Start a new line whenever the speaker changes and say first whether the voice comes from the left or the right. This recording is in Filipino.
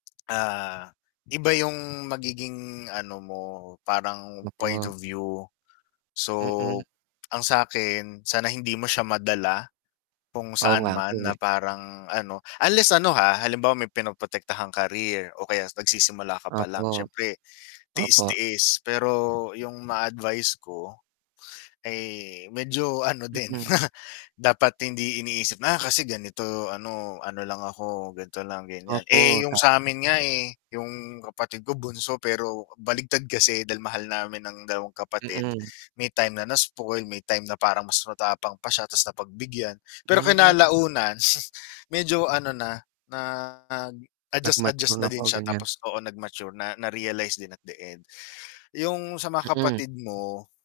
left: Ah, iba yung magiging ano mo, parang point
right: Nako.
left: of view.
right: Mm.
left: So ang sa'kin, sana hindi mo siya madala kung
right: Oo
left: saan
right: nga po
left: man, na
right: eh.
left: parang ano unless ano ha, halimbawa may pinoprotektahang career o kaya nagsisimula ka palang,
right: Opo.
left: syempre
right: Opo.
left: tiis-tiis. Pero yung ma-a-advice ko, eh, medyo ano din
right: Mm.
left: dapat hindi iniisip, "Ah, kasi ganito ano, ano lang ako, gan'to lang, ganyan."
right: Opo,
left: Eh yung
right: tama.
left: sa'min nga eh, yung kapatid ko bunso pero baligtad kasi dahil mahal namin ng dalawang kapatid,
right: Mm.
left: may time na na-spoil, may time na parang mas matapang pa siya tas napagbigyan, pero
right: Hmm.
left: kinalaunan medyo ano na, nag-adjust
right: Nag-mature
left: adjust na
right: na
left: din
right: po
left: siya
right: ganyan.
left: tapos, oo, nag-mature na, na-realize din at the end. Yung sa mga
right: Mm.
left: kapatid mo